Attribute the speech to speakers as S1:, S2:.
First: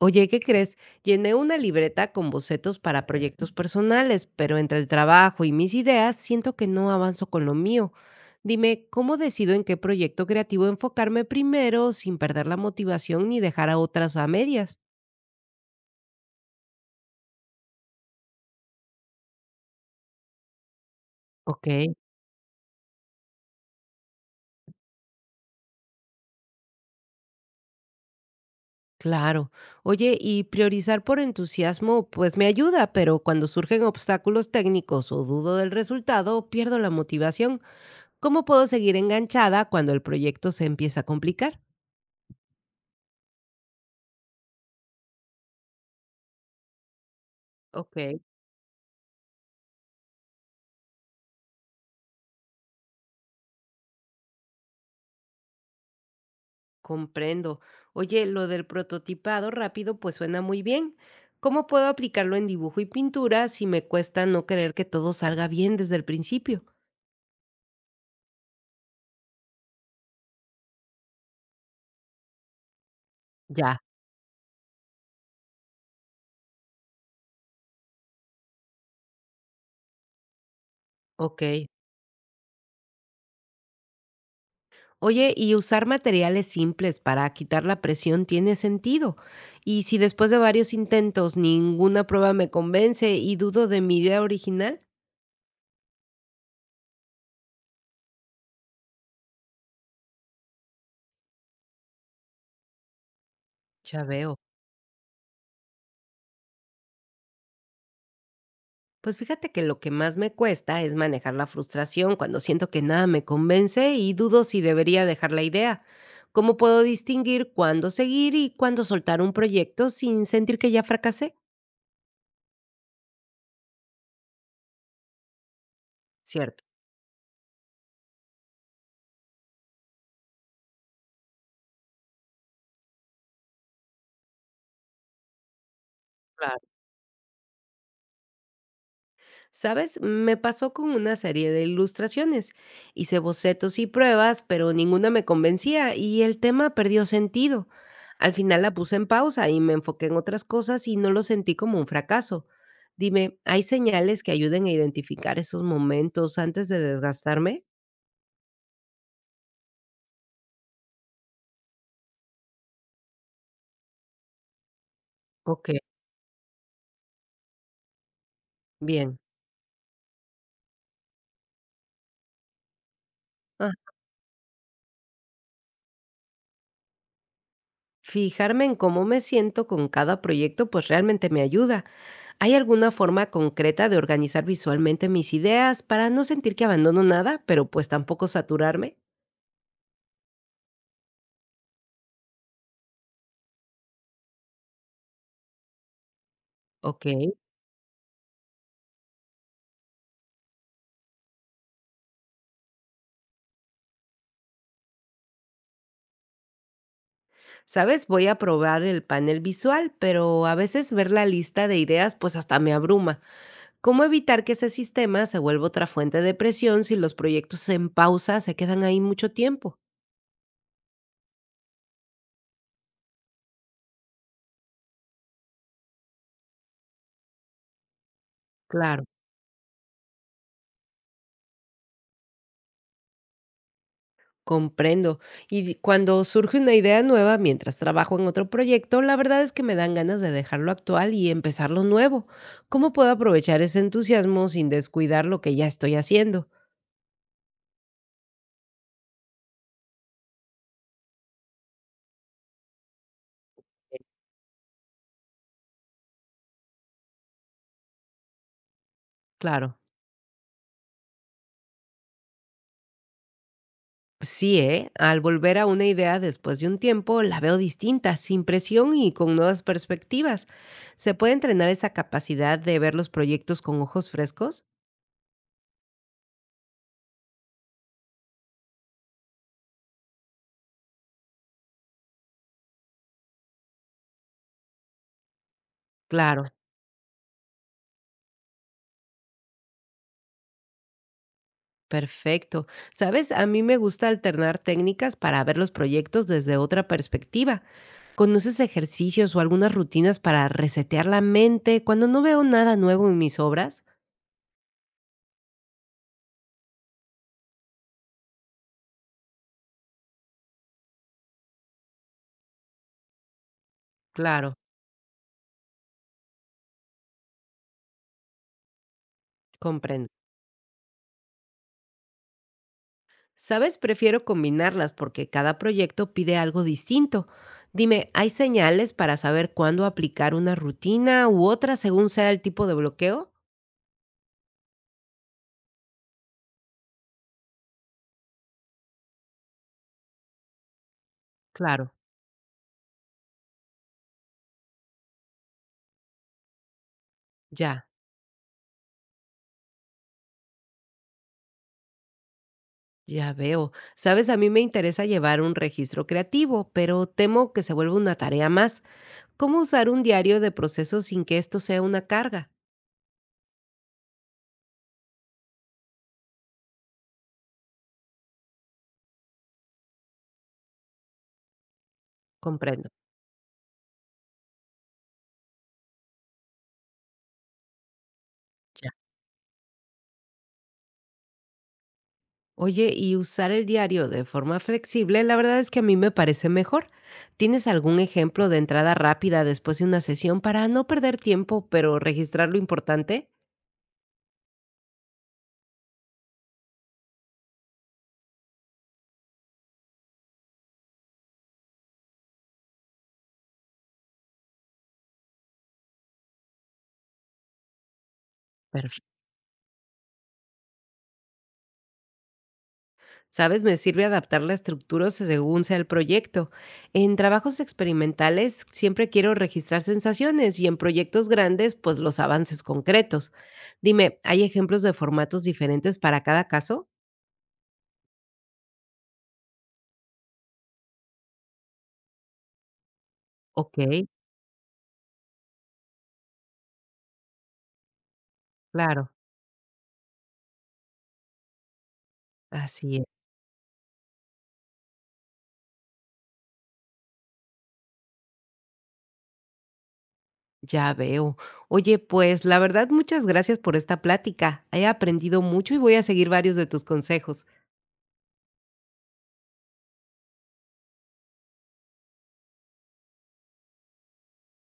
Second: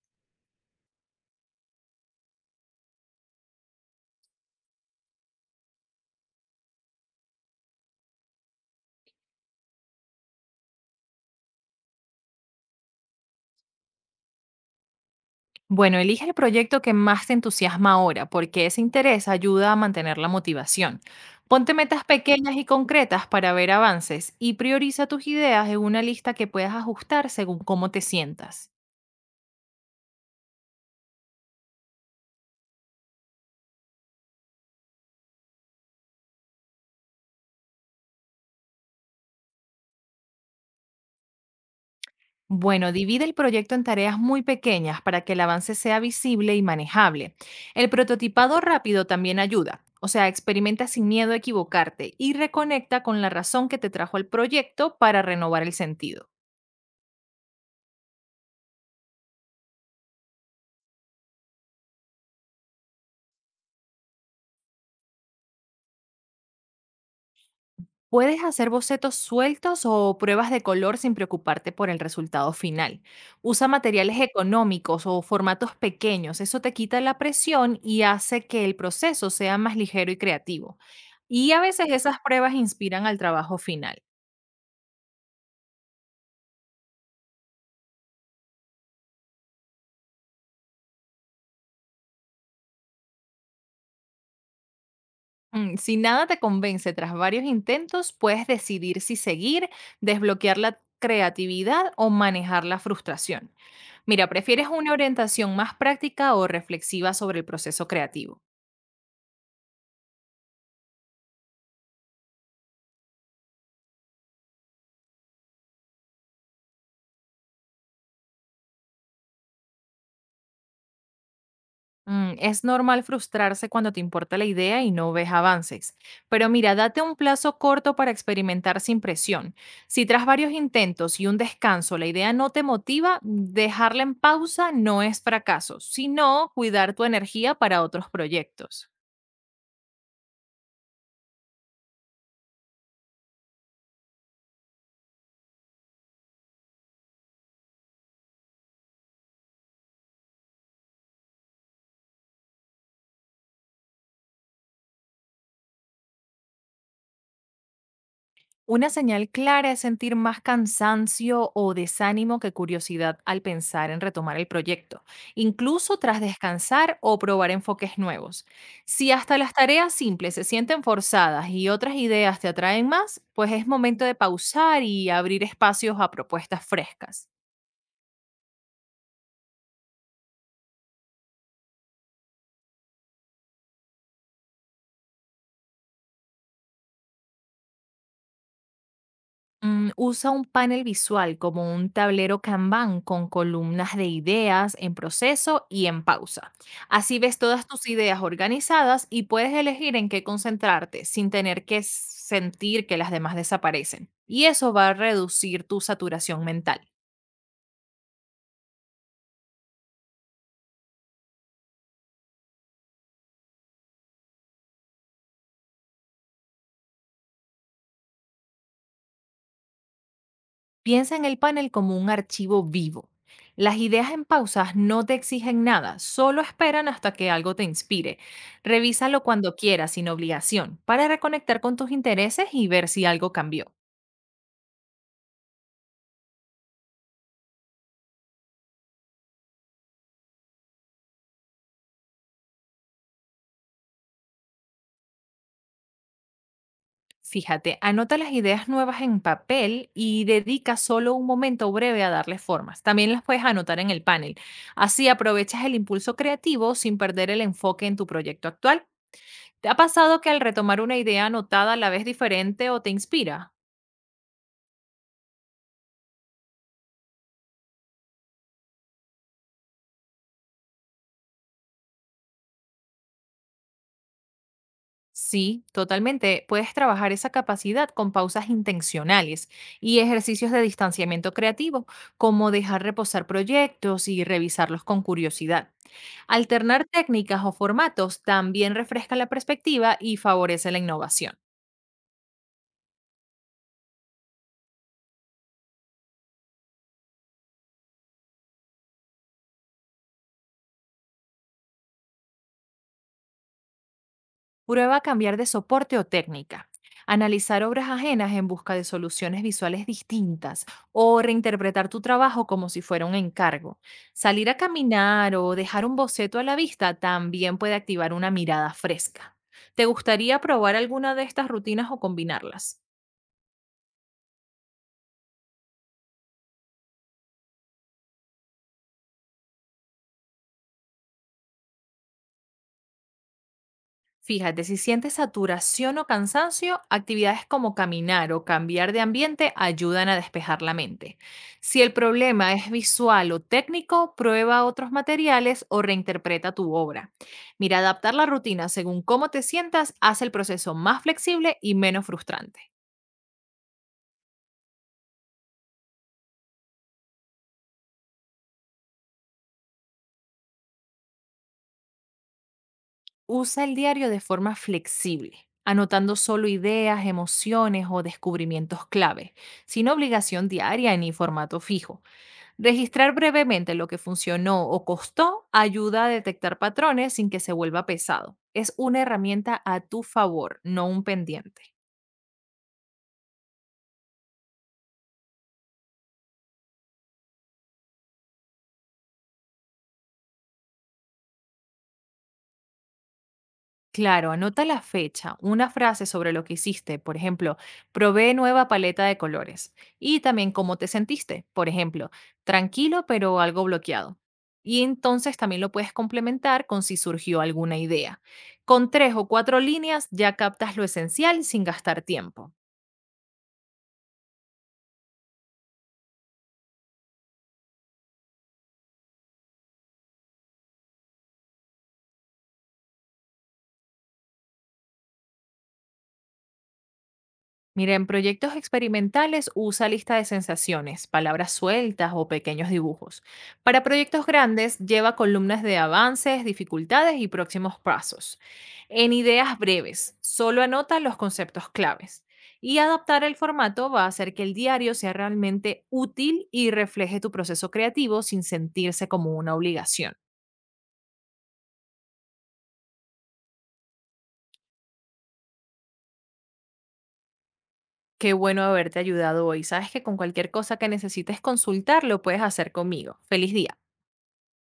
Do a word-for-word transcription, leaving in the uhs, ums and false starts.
S1: Oye, ¿qué crees? Llené una libreta con bocetos para proyectos personales, pero entre el trabajo y mis ideas siento que no avanzo con lo mío. Dime, ¿cómo decido en qué proyecto creativo enfocarme primero sin perder la motivación ni dejar a otras a medias?
S2: Bueno, elige el proyecto que más te entusiasma ahora, porque ese interés ayuda a mantener la motivación.
S1: Ok,
S2: Ponte metas pequeñas y concretas para ver avances y prioriza tus ideas en una lista que puedas ajustar según cómo te sientas.
S1: claro. Oye, y priorizar por entusiasmo, pues me ayuda, pero cuando surgen obstáculos técnicos o dudo del resultado, pierdo la motivación. ¿Cómo puedo seguir enganchada cuando el proyecto se empieza a complicar?
S2: Bueno, divide el proyecto en tareas muy pequeñas para que el avance sea visible y manejable. El
S1: Ok.
S2: prototipado rápido también ayuda, o sea, experimenta sin miedo a equivocarte y reconecta con la razón que te trajo al proyecto para renovar el sentido.
S1: Comprendo. Oye, lo del prototipado rápido pues suena muy bien. ¿Cómo puedo aplicarlo en dibujo y pintura si me cuesta no creer que todo salga bien desde el principio?
S2: Puedes hacer bocetos sueltos o pruebas de color sin preocuparte por el resultado final. Usa
S1: Ya,
S2: materiales económicos o formatos pequeños, eso te quita la presión y hace que el proceso sea más ligero y creativo.
S1: ok.
S2: Y a veces esas pruebas inspiran al trabajo final.
S1: Oye, y usar materiales simples para quitar la presión tiene sentido. Y si después de varios intentos ninguna prueba me convence y dudo de mi idea original,
S2: Mm, si nada te convence tras varios intentos, puedes decidir si seguir, desbloquear la creatividad o manejar la frustración.
S1: ya
S2: Mira,
S1: veo.
S2: ¿prefieres una orientación más práctica o reflexiva sobre el proceso creativo?
S1: Pues fíjate que lo que más me cuesta es manejar la frustración cuando siento que nada me convence y dudo si debería dejar la idea. ¿Cómo puedo distinguir cuándo seguir y cuándo soltar un proyecto sin sentir que ya fracasé?
S2: Mm, es normal frustrarse cuando te importa la idea y no ves avances, pero
S1: Cierto.
S2: mira, date un plazo corto para experimentar sin presión. Si tras varios intentos y un descanso la idea no te motiva, dejarla en pausa no es fracaso, sino cuidar tu energía para otros proyectos.
S1: ¿Sabes? Me pasó con una serie de ilustraciones. Hice bocetos y pruebas, pero ninguna me convencía y el tema perdió sentido. Al final la puse en pausa y me enfoqué en otras cosas y no lo sentí como un fracaso. Dime, ¿hay señales que ayuden a identificar esos momentos antes de desgastarme?
S2: Una señal clara es sentir más cansancio o desánimo que curiosidad al pensar en retomar el proyecto,
S1: Ok,
S2: incluso tras descansar o probar enfoques nuevos. Si
S1: bien.
S2: hasta las tareas simples se sienten forzadas y otras ideas te atraen más, pues es
S1: Ah,
S2: momento de pausar y abrir espacios a propuestas frescas.
S1: fijarme en cómo me siento con cada proyecto pues realmente me ayuda. ¿Hay alguna forma concreta de organizar visualmente mis ideas para no sentir que abandono nada, pero pues tampoco saturarme?
S2: Mm, usa un panel visual como un tablero Kanban con columnas de ideas en proceso y en pausa.
S1: Ok,
S2: Así ves todas tus ideas organizadas y puedes elegir en qué concentrarte sin tener que sentir que las demás desaparecen. Y eso va a reducir tu saturación mental.
S1: sabes, voy a probar el panel visual, pero a veces ver la lista de ideas pues hasta me abruma. ¿Cómo evitar que ese sistema se vuelva otra fuente de presión si los proyectos en pausa se quedan ahí mucho tiempo?
S2: Piensa en el panel como un archivo vivo. Las ideas en pausas no te exigen nada, solo esperan hasta que algo te inspire.
S1: Claro.
S2: Revísalo cuando quieras, sin obligación, para reconectar con tus intereses y ver si algo cambió.
S1: Comprendo. Y di- cuando surge una idea nueva mientras trabajo en otro proyecto, la verdad es que me dan ganas de dejar lo actual y empezar lo nuevo. ¿Cómo puedo aprovechar ese entusiasmo sin descuidar lo que ya estoy haciendo?
S2: Fíjate, anota las ideas nuevas en papel y dedica solo un momento breve a darles formas. También las puedes anotar en el panel. Así aprovechas el impulso creativo sin perder el enfoque en tu proyecto actual. ¿Te ha
S1: Claro.
S2: pasado que al retomar una idea anotada la ves diferente o te inspira?
S1: Sí, ¿eh? Al volver a una idea después de un tiempo, la veo distinta, sin presión y con nuevas perspectivas. ¿Se puede entrenar esa capacidad de ver los proyectos con ojos frescos?
S2: Sí, totalmente. Puedes trabajar esa capacidad con pausas intencionales y ejercicios de distanciamiento creativo, como dejar reposar proyectos y revisarlos con curiosidad.
S1: Claro.
S2: Alternar técnicas o formatos también refresca la perspectiva y favorece la innovación.
S1: Perfecto. Sabes, a mí me gusta alternar técnicas para ver los proyectos desde otra perspectiva. ¿Conoces ejercicios o algunas rutinas para resetear la mente cuando no veo nada nuevo en mis obras?
S2: Prueba a cambiar de soporte o técnica. Analizar obras ajenas en busca de soluciones visuales distintas o reinterpretar tu trabajo como si fuera un encargo. Salir
S1: Claro,
S2: a caminar o dejar un boceto a la vista también puede activar una mirada fresca. ¿Te
S1: comprendo.
S2: gustaría probar alguna de estas rutinas o combinarlas?
S1: Sabes, prefiero combinarlas porque cada proyecto pide algo distinto. Dime, ¿hay señales para saber cuándo aplicar una rutina u otra según sea el tipo de bloqueo?
S2: Fíjate, si sientes saturación o cansancio, actividades como caminar o cambiar de ambiente ayudan a despejar la mente. Si
S1: Claro,
S2: el problema es visual o técnico, prueba otros materiales o reinterpreta tu obra. Mira,
S1: ya.
S2: adaptar la rutina según cómo te sientas hace el proceso más flexible y menos frustrante.
S1: Ya veo. Sabes, a mí me interesa llevar un registro creativo, pero temo que se vuelva una tarea más. ¿Cómo usar un diario de proceso sin que esto sea una carga?
S2: Usa el diario de forma flexible, anotando solo ideas, emociones o descubrimientos clave, sin obligación diaria ni formato fijo.
S1: Comprendo.
S2: Registrar brevemente lo que funcionó o costó ayuda a detectar patrones sin que se vuelva pesado. Es
S1: Ya.
S2: una herramienta a tu favor, no un pendiente.
S1: Oye, y usar el diario de forma flexible, la verdad es que a mí me parece mejor. ¿Tienes algún ejemplo de entrada rápida después de una sesión para no perder tiempo, pero registrar lo importante?
S2: Claro, anota la fecha, una frase sobre lo que hiciste, por ejemplo, probé nueva paleta de colores y también cómo te sentiste, por ejemplo, tranquilo pero algo bloqueado. Y entonces también lo puedes complementar con si surgió alguna idea. Con tres o cuatro líneas ya captas lo esencial sin gastar tiempo.
S1: ¿Sabes? Me sirve adaptar la estructura según sea el proyecto. En trabajos experimentales siempre quiero registrar sensaciones y en proyectos grandes, pues los avances concretos. Dime, ¿hay ejemplos de formatos diferentes para cada caso?
S2: Mira, en proyectos experimentales usa lista de sensaciones, palabras sueltas o pequeños dibujos.
S1: Ok,
S2: Para proyectos grandes lleva columnas de avances, dificultades y próximos pasos.
S1: claro,
S2: En ideas breves, solo anota los conceptos claves. Y
S1: así es.
S2: adaptar el formato va a hacer que el diario sea realmente útil y refleje tu proceso creativo sin sentirse como una obligación.
S1: Ya veo. Oye, pues la verdad, muchas gracias por esta plática. He aprendido mucho y voy a seguir varios de tus consejos.
S2: Qué bueno haberte ayudado hoy. Sabes que con cualquier cosa que necesites consultar lo puedes hacer conmigo. Feliz día.